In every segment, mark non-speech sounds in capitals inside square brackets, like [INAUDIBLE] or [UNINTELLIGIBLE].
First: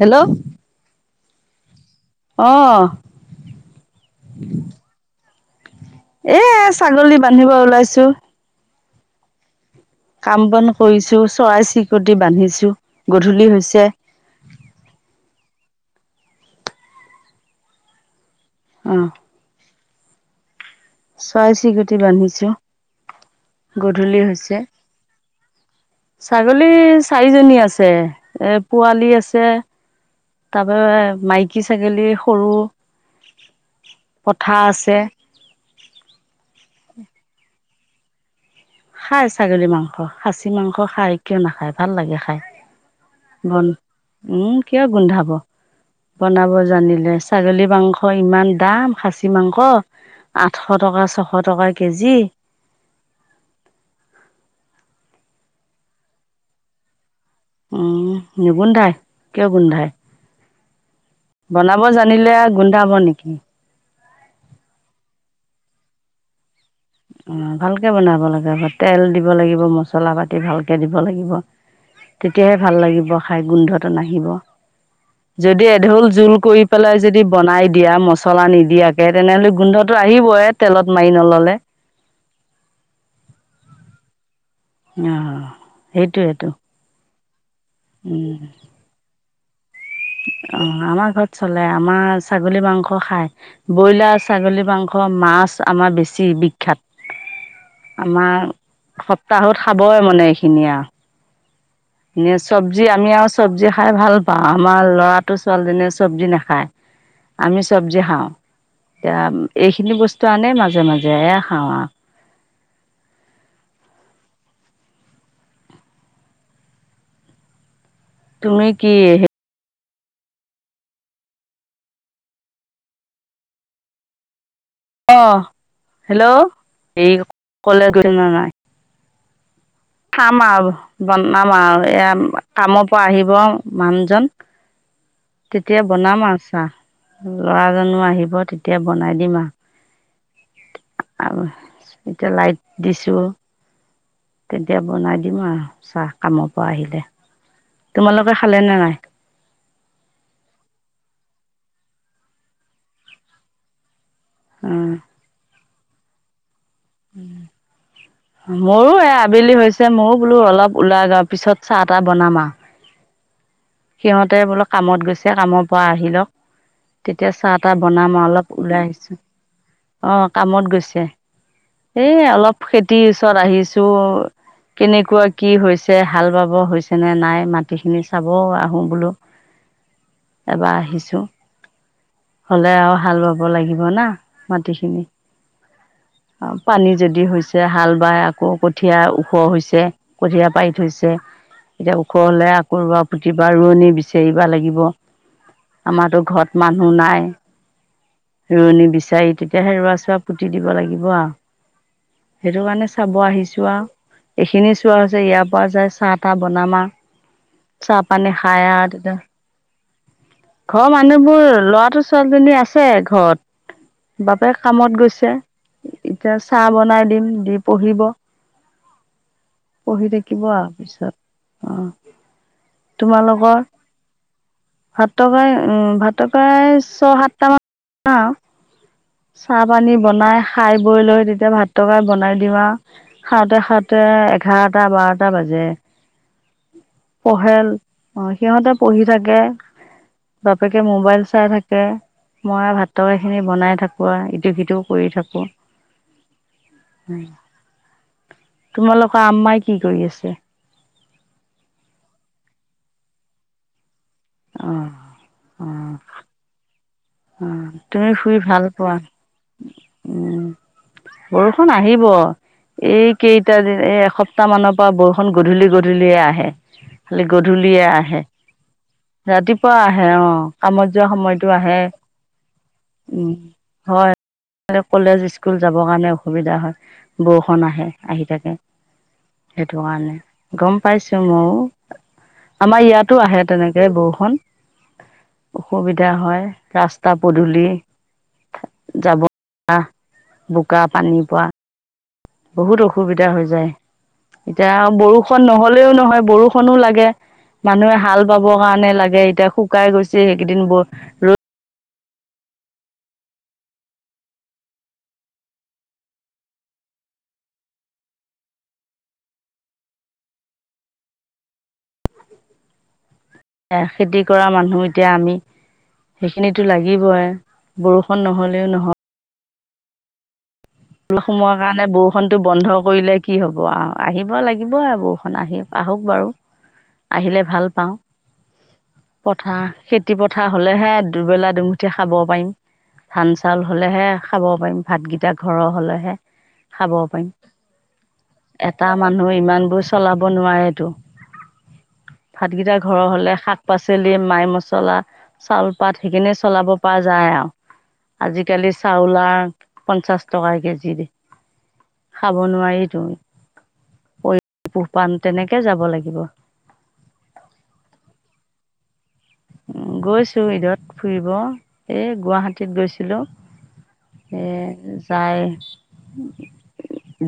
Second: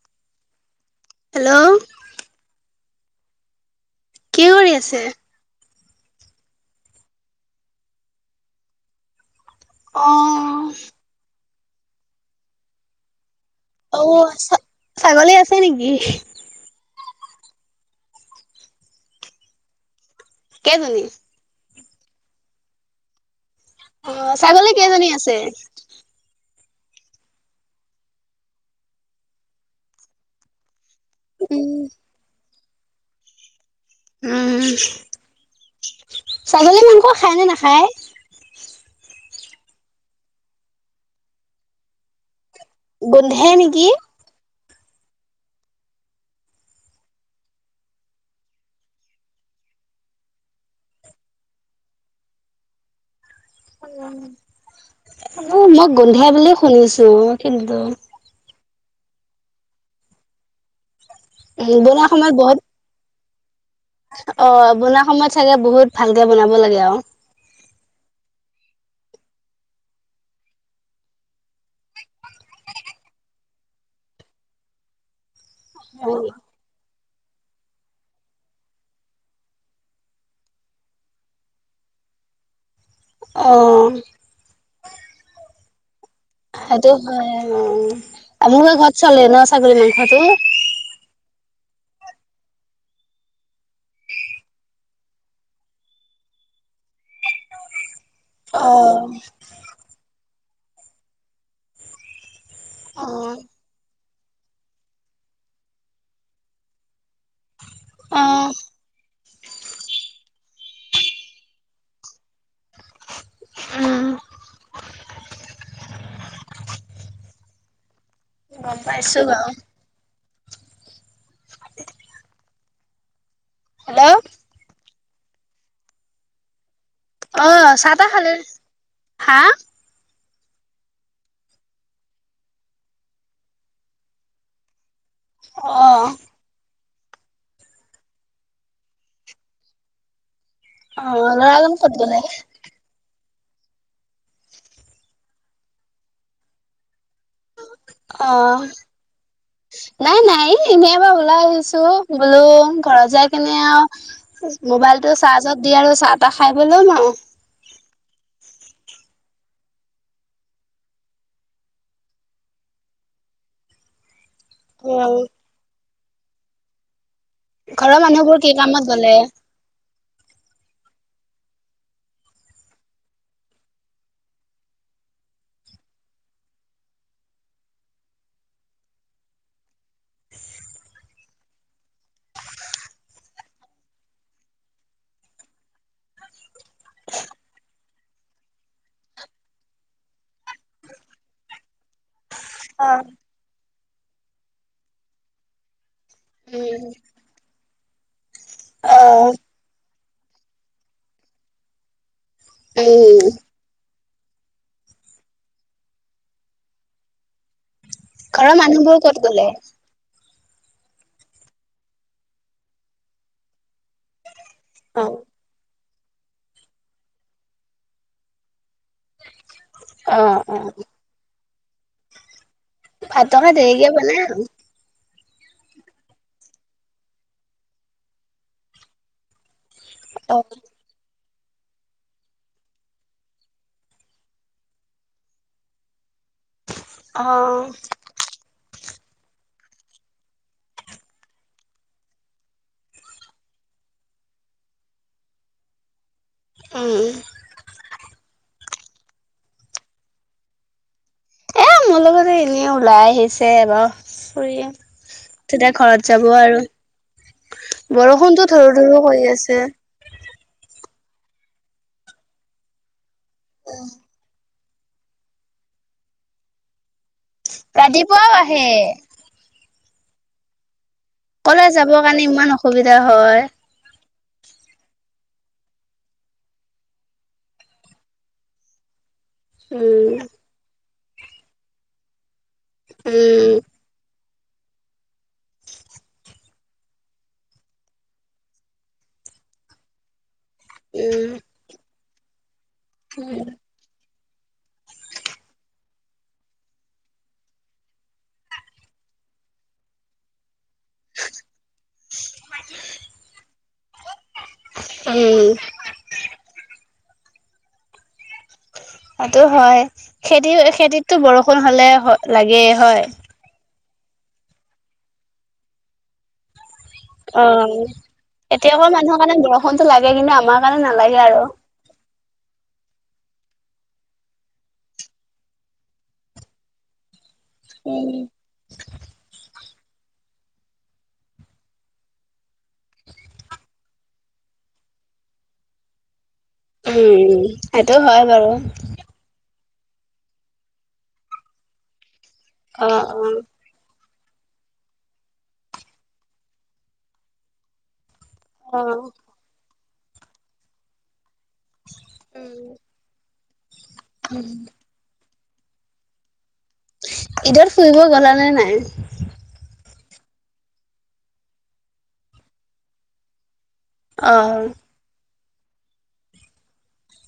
Hello. Hello. অ। কি কৰি আছে? এ ছাগলী বান্ধিব ওলাইছো। অ। কাম বন কৰিছো, চৰাই-চিৰিকতি বান্ধিছো, গধূলি হৈছে। অ ছা ছাগলী আছে নেকি? অ। কেজনী? চৰাই-চিৰিকতি বান্ধিছো, অ, গধূলি হৈছে। ছাগলী কেইজনী আছে? ছাগলী চাৰিজনী আছে, এ পোৱালী আছে। তা পা মাইকী উম, ছাগলী সৰু পঠা উম, আছে। ছাগলী মাংস খায় নে নাখায়? খাই ছাগলী মাংস, খাচী মাংস খায়, কিয় নাখায় ভাল লাগে খাই। গোন্ধে নেকি? উহ, কিয় গোন্ধাব? বনাব জানিলে, ছাগলী মাংসৰ ইমান দাম, খাচী মাংস। আঠশ টকা, ছশ টকা কেজি। হ'লেও মই গোন্ধাই বুলি শুনিছো, কিন্তু নোগোন্ধায়, কিয় গোন্ধায়? উম, বনাব বনোৱা জানিলে সময়ত আও বহুত গোন্ধাব নেকি? অ', বনোৱা সময়ত চাগে বহুত ভালকে বনাব লাগে আৰু। অ', ভালকে বনাব লাগে আকৌ, তেল দিব লাগিব, মচলা পাতি ভালকে দিব লাগিব। তেতিয়াহে ভাল লাগিব খায়, গোন্ধটো নাহিব, যদি এঢোল জোল কৰি পেলাই যদি বনাই দিয়া, মছলা নিদিয়াকে, তেনেহ'লে গোন্ধটো আহিবই, তেলত মাৰি নল'লে। অ' অ', সেইটোৱেইতো। সেইটো হয় অ'। উম। আপোনালোকৰ ঘৰত চলে ন, ছাগলী মাংসটো? অ' আমাৰ ঘৰত চলে, আমাৰ ছাগলী মাংস খায়। ব্ৰইলাৰ, ছাগলী মাংস, মাছ আমাৰ বেছি বিখ্যাত। [INAUDIBLE] আমাৰ, অ', সপ্তাহত খাবই মানে এইখিনি আৰু। এনে চব্জি, আমি আৰু অ', চব্জি খাই ভাল পাও, আমাৰ লৰাটো ছোৱালীজনীয়ে চব্জি নাখায়, আমি চব্জি খাওঁ, অ', এতিয়া, এইখিনি বস্তু আনে মাজে মাজে, এয়া খাওঁ আৰু। উম, তুমি গম কি পাইছো বাৰু। [INAUDIBLE] হেল্ল'। অ', হেল্ল' এই, কলে [UNINTELLIGIBLE] নাই। হাঁ খাম আৰু, বনাম আৰু, এয়া কামৰ পৰা আহিব মানুহজন। তেতিয়া অ বনাম আৰু চাহ, ল'ৰাজনো আহিব, তেতিয়া বনাই দিম আৰু। অ আৰু ল'ৰাজন ক'ত গ'লে এতিয়া লাইট দিছো তেতিয়া বনাই দিম আৰু চাহ কামৰ পৰা আহিলে তোমালোকে অ' খালেনে নাই নাই নাই এনেই এবাৰ ওলাই আহিছো বোলো ঘৰত যাই কেনে আৰু উম, মোবাইলটো চাৰ্জত দি আৰু চাহ তাহ খাই লম আৰু মইও এয়া আবেলি হৈছে ময়ো বোলো অলপ ওলাই যাও পিছত চাহ তাহ বনাম আৰু সিহঁতে বোলো কামত উম গৈছে কামৰ পৰা আহি লওক তেতিয়া চাহ তাহ ঘৰৰ বনাম আৰু মানুহবোৰ কি অলপ ওলাই কামত গ'লে আহিছো অ কামত গৈছে এ অলপ খেতিৰ ওচৰত আহিছো কেনেকুৱা কি হৈছে হাল বাব হৈছে নে নাই মাটিখিনি চাব আও মই বোলো এবাৰ আহিছো হ'লে আৰু হাল বাব লাগিব না মাটি খিনি পানী যদি হৈছে হাল বাই আকৌ কঠীয়া ওখ হৈছে কঠিয়া পাৰি থৈছে এতিয়া ওখ হলেহে আকৌ অ ৰোৱা পুতিম বা ৰোৱনী বিচাৰিবা লাগিব আমাৰতো ঘৰত উম মানুহ নাই ৰোৱণী অ বিচাৰি তেতিয়াহে ৰোৱা চোৱা পুতি দিব লাগিব আৰু সেইটো কাৰণে চাব উম আহিছো আও। এইখিনি চোৱা হৈছে, ইয়াৰ পৰা যায় চাহ তাহ বনাম আ, চাহ পানী ঘৰৰ খায় আ মানুহবোৰ তেতিয়া ক'ত গ'লে ঘৰৰ মানুহবোৰ ল'ৰাটো ছোৱালীজনী আছে ঘৰত। বাপেক কামত অ গৈছে, এতিয়া চাহ বনাই দিম, দি পঢ়িব। পঢ়ি অ থাকিব অ আও পিছত, অ'। ভাতকে তোমালোকৰ। দেৰিকে বনাই আৰু। ভাতটো কায় উম ভাতটো কায় ছয় সাতটামান [UNINTELLIGIBLE] চাহ পানী অ বনাই খাই বৈ লৈ তেতিয়া ভাতটোকে বনাই দিও আও। খাওঁতে, খাওঁতে এঘাৰটা বাৰটা বাজে, পঢ়ে অ', সিহঁতে পঢ়ি থাকে, বাপেকে মোবাইল চাই থাকে। মই আও ভাত টৰকাৰিখিনি বনাই থাকো আ, ইটো সিটোও কৰি থাকো। উম, তোমালোকৰ আম্মাই কি কৰি আছে? এ মোৰ লগতে এনে ওলাই আহিছে বাও, ফুৰি অ অ [UNINTELLIGIBLE] ঘৰত যাব আৰু অ তুমি শুই বৰষুণতো ভাল ধৰো, পোৱা ধৰো হৈ আছে। উম, বৰষুণ আহিব, এই কেইটা দিন এই এসপ তাহ মানৰ পৰা বৰষুণ গধূলি গধূলিয়ে আহে, খালি গধূলিয়ে আহে। ৰাতিপুৱা আহে অ', কামত যোৱা সময়ত কলে যাবৰ কাৰণে ইমান অ উম, হয়। [UNINTELLIGIBLE] কলেজ স্কুল যাবৰ কাৰণে অসুবিধা হয়, বৰষূণ আহে, আহি থাকে। সেইটো উম, কাৰণে, গম পাইছো মওঁ, আমাৰ ইয়াতো আহে উম, তেনে দিয়ে বৰষুণ, অসুবিধা হয়। ৰাস্তা পদূলি, যাব [UNINTELLIGIBLE] বোকা পানী উম, পৱা। বহুত অসুবিধা উম, হৈ যায়। এতিয়া আও বৰষুণ নহ'লেও নহয়, বৰষুণো লাগে। মানুহে হাল বাব কাৰণে লাগে, এতিয়া শুকাই গৈছে এইকেইদিন ব ৰ'দ উম। সেইটোও হয়, খেতি খেতিতটো বৰষুণ হ'লে লাগেই হয়। এ খেতি কৰা মানুহ এতিয়া আমি। সেইখিনিতো লাগিবই, বৰষুণ নহ'লেও নহ [UNINTELLIGIBLE] [UNINTELLIGIBLE] টো লাগে কিন্তু আমাক। [UNINTELLIGIBLE] সোমোৱা কাৰণে বৰষূণটো কৰিলে কি হ'ব আও, আহিব লাগিবই আও বৰষুণ আহি আহক বাৰু। আহিলে ভাল। পাওঁ, উম, পথাৰ খেতি পথাৰ হ'লেহে দুবেলা দুমুঠি খাব পাৰিম। ধান চাউল হ'লেহে খাব পাৰিম, ভাতগিটা ঘৰৰ হ'লেহে। উম, সেইটো হয় বাৰু। তাৰ মানুহ ইমানবোৰ চলাব নোৱাৰেটো, ভাতগিটা ঘৰৰ অ', হ'লে অ', শাক পাচলি মাই মচলা, চাউল পাত সেইখিনিয়ে চলাব পৰা যায় আৰু। আজিকালি অ', চাউল আও পঞ্চাচ টকা কেজি। খাব নোৱাৰিতো, [UNINTELLIGIBLE] পোহপান তেনেকে যাব লাগিব। ঈদত ফুৰিব গ'লা নে নাই। অ', গৈছো ঈদত ফুৰিব, এই গুৱাহাটীত গৈছিলো। অ', উম। তাই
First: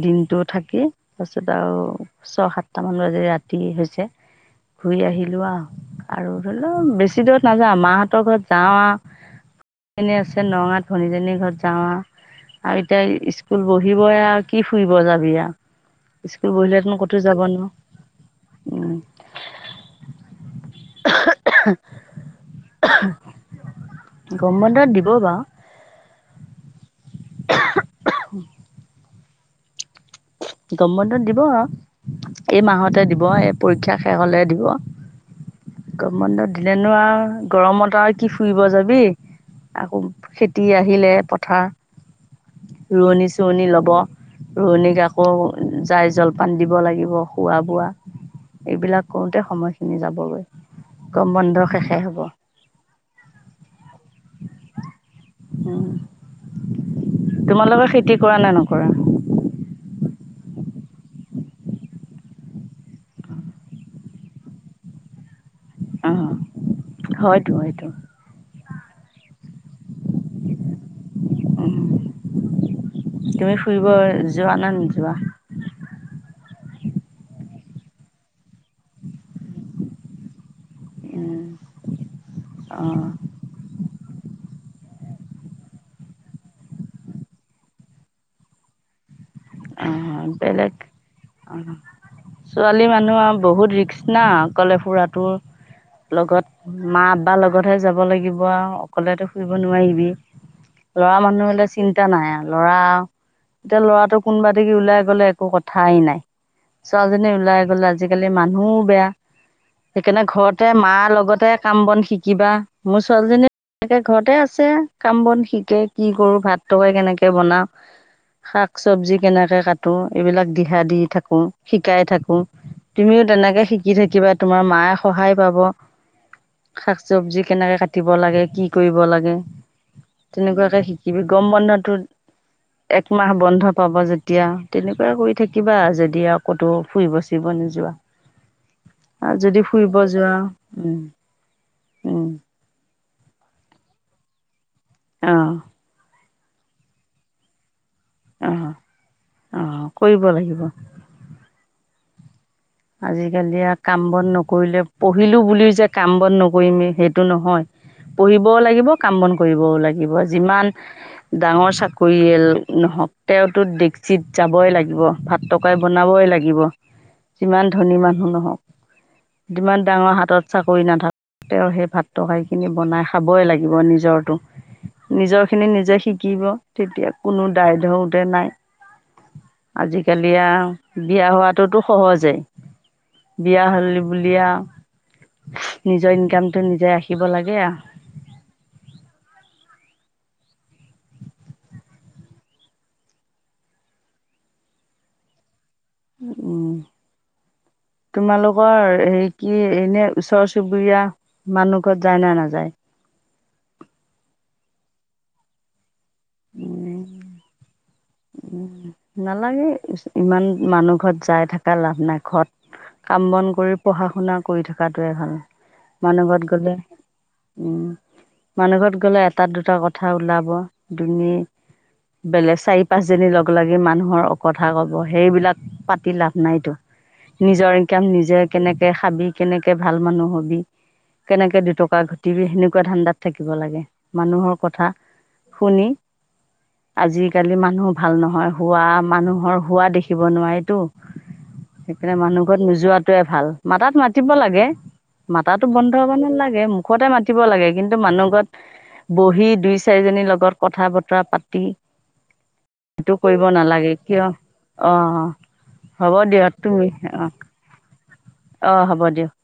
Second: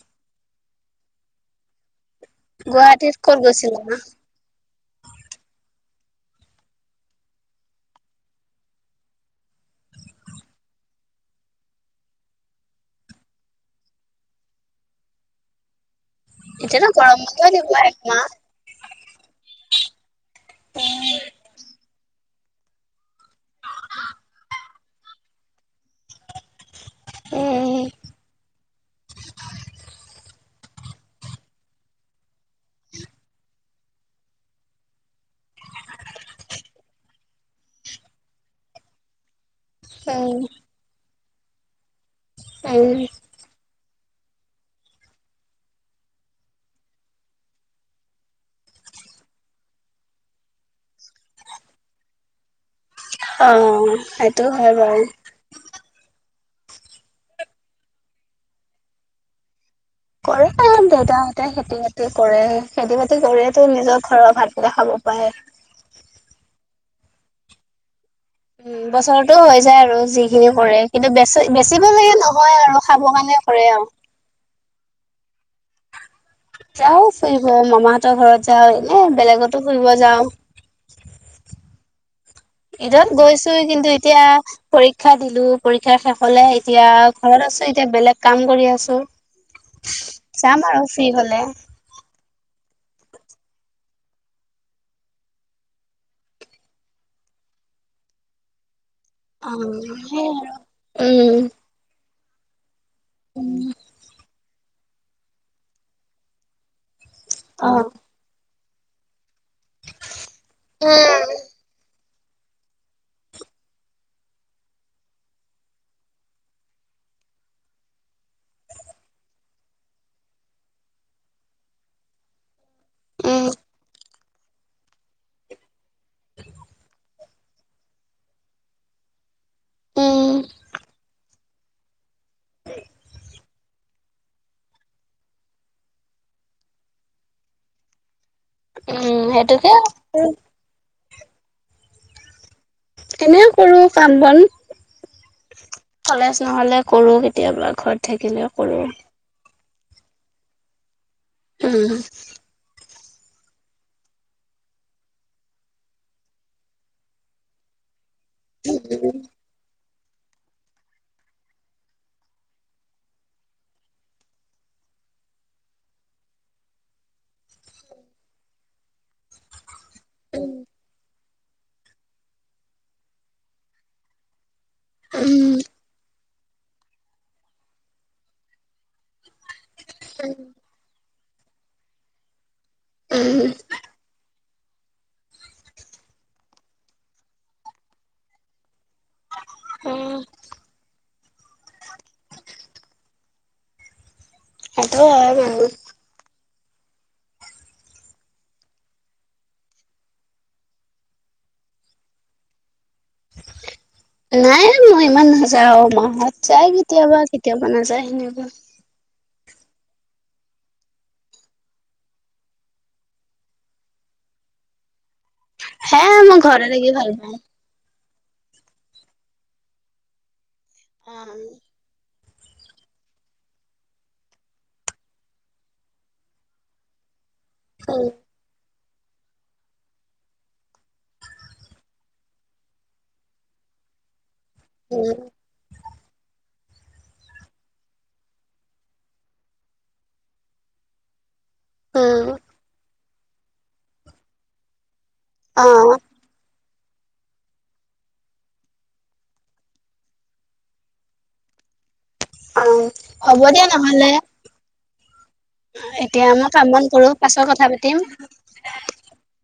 দিনটো থাকেই তাৰপিছত আৰু। ছয় সাতটা মান গুৱাহাটীত বাজি ক'ত ৰাতি গৈছিলা? হৈছে। ঘুৰি আহিলোঁ আৰু ধৰি লওঁ বেছি দূৰত নাযাওঁ মাহঁতৰ ঘৰত যাওঁ আ এনে আছে নগাঁও ভনীজনীৰ ঘৰত যাওঁ আও। আৰু এতিয়া স্কুল বহিবই আৰু কি ফুৰিব যাবি আৰু। স্কুল এতিয়াতো বহিলেত গৰম ক'তও যাব বন্ধ দিব একমাহ। নোৱাৰ। উম। গম বন্ধত দিব বাৰু। উম, [INAUDIBLE] গৰম বন্ধত দিব আৰু। এই মাহতে দিব এই পৰীক্ষা শেষ হলে দিব। গৰম বন্ধত দিলেনো আৰু গৰম বন্ধ আৰু কি ফুৰিব যাবি। আকৌ উম, খেতি আহিলে পথাৰ উম, ৰোৱনি। ৰুৱনী লব ৰুৱনীক আকৌ যাই জলপান দিব লাগিব খোৱ বোৱা। এইবিলাক কৰোতে সময়খিনি যাবগৈ গৰম বন্ধ শেষ হ'ব। অ সেইটো হয় বাৰু। উম তোমালোকৰ খেতি কৰা নে নকৰা? কৰে দেউতাহঁতে খেতি বাতি কৰে খেতি বাতি কৰে তো নিজৰ ঘৰৰ ভাতকেইটা খাব পাৰে। অ হয়তো হয়টো। উম বছৰতো হৈ যায় আৰু যিখিনি কৰে কিন্তু বেচ উম, বেচিব লগীয়া নহয় আৰু খাব কাৰণে তুমি কৰে ফুৰিব আৰু। যোৱা নে নোযোৱা? যাওঁ ফুৰিব মামাহঁতৰ ঘৰত যাওঁ এনে বেলেগতো ফুৰিব যাওঁ। উম। অ', ঈদত গৈছোঁ কিন্তু এতিয়া পৰীক্ষা দিলোঁ পৰীক্ষা শেষ হ'লে এতিয়া ঘৰত আছোঁ এতিয়া বেলেগ কাম কৰি আছোঁ। অ বেলেগ হলে অ। ছোৱালী মানুহৰ আৰু বহুত ৰিক্স না অকলে ফুৰাটো। মাঁ আব্বা লগতহে যাব লাগিব আৰু। অকলেতো ফুৰিব অ, নোৱাৰিবি সেই আৰু ল'ৰা উম, মানুহ হ'লে চিন্তা চিন্তা নাই আৰু ল'ৰা উম, এতিয়া লৰাটো কোনোবা দি ওলাই গ'লে একো কথাই নাই। ছোৱালীজনী ওলাই অ, গ'ল আজিকালি মানুহও বেয়া সেইকাৰণে ঘৰত। ঘৰতে মাৰ উম, লগতে কাম বন শিকিবা মোৰ ছোৱালীজনী এনেকে ঘৰতে আছে কাম বন শিকে কি কৰো ভাত তাৰকাৰি কেনেকে বনাওঁ। শাক চব্জি কেনেকে কাটো এইবিলাক দিহা দি থাকো শিকাই থাকোঁ। তুমিও উম, তেনেকে শিকিবা থাকিবা তোমাৰ মায়ে সহায় পাব। শাক চব্জি কেনেকে কাটিব লাগে কি কৰিব লাগে। উম, তেনেকুৱাকে শিকিবি গমৰৈ বন্ধতটো একমাহ বন্ধত পাব যেতিয়া তেনেকুৱা কৰি থাকিবা যদি আৰু ক'তো ফুৰিব চুৰিব নোযোৱা। উম, আৰু যদি সেইটোকে ফুৰিব যোৱা উম উম। কেনেকে কৰো কাম বন। অ'। কলেজ নহ'লে কৰো কেতিয়াবা ঘৰত অ থাকিলে কৰো। অ', কৰিব লাগিব। উম। আজিকালি আৰু কাম বন নকৰিলে পঢ়িলো বুলিও যে কাম বন নকৰিমেই সেইটো নহয়। পঢ়িবও লাগিব, উম, কাম বন কৰিবও লাগিব যিমান ডাঙৰ চাকৰিয়াল নহক তেওঁতো [UNINTELLIGIBLE] যাবই লাগিবা [UNINTELLIGIBLE] বনাবই লাগিব। যিমান ধনী মানুহ নহওক, যিমান ডাঙৰ হাতত চাকৰি নাথা তেওঁ সেই ভাত তৰকাৰি খিনি বনাই খাবই লাগিব নিজৰটো। নিজৰ উম, খিনি নিজে শিকিব, তেতিয়া কোনো দায় [UNINTELLIGIBLE] নাই। আজিকালি আৰু বিয়া হোৱাতোতো সহজেই, উম, বিয়া হ'লে [UNINTELLIGIBLE] আৰু নিজৰ ইনকামটো নিজে ৰাখিব লাগে আ। উম। [INAUDIBLE] সেইটো হয়। [UNINTELLIGIBLE] উম উম। তোমালোকৰ হেৰি কি এনে ওচৰ চুবুৰীয়া মানুহ ঘৰত যায় না নাযায়। নাই মই ইমান নাযাও [UNINTELLIGIBLE] যায় উম, কেতিয়াবা, কেতিয়াবা নাযায় সেনেকুৱা। উম। নালাগে, ইমান মানুহ ঘৰত যায় থাকা লাভ নাই ঘৰত কাম বন কৰি পঢ়া-শুনা কৰি থাকাটোৱে ভাল, হে মানুহ মই ঘৰত ঘৰতে গলে থাকি ভাল পাওঁ। উম, মানুহ ঘৰত গ'লে এটা দুটা কথা ওলাব দুনী বেলেগ চাৰি পাঁচ জনীৰ লগ লাগি মানুহৰ কথা ক'ব সেইবিলাক পাতি লাভ নাইতো। নিজৰ উম, ইনকাম নিজে কেনেকে খাবি কেনেকে ভাল মানুহ হ'বি। কেনেকে দুটকা ঘটিবি সেনেকুৱা ধান্দাত থাকিব লাগে মানুহৰ কথা উম। শুনি আজিকালি মানুহ ভাল নহয়, হোৱা মানুহৰ হোৱা দেখিব নোৱাৰেতো। সেইকাৰণে উম, মানুহ ঘৰত নোযোৱাটোৱে ভাল, মাতাত মাতিব লাগে। মাতাটো অ', বন্ধ হ'ব নালাগে, মোক সদায় মাতিব লাগে, কিন্তু মানুহ ঘৰত বহি, দুই চাৰিজনীৰ লগত কথা বতৰা পাতি অ', সেইটো হ'ব কৰিব দিয়া নালাগে নহ'লে কিয়, অ'। হ'ব এতিয়া দিয়া মই কাম বন তুমি, কৰো অ'। পাছত কথা পাতিম। অ', হ'ব দিয়ক।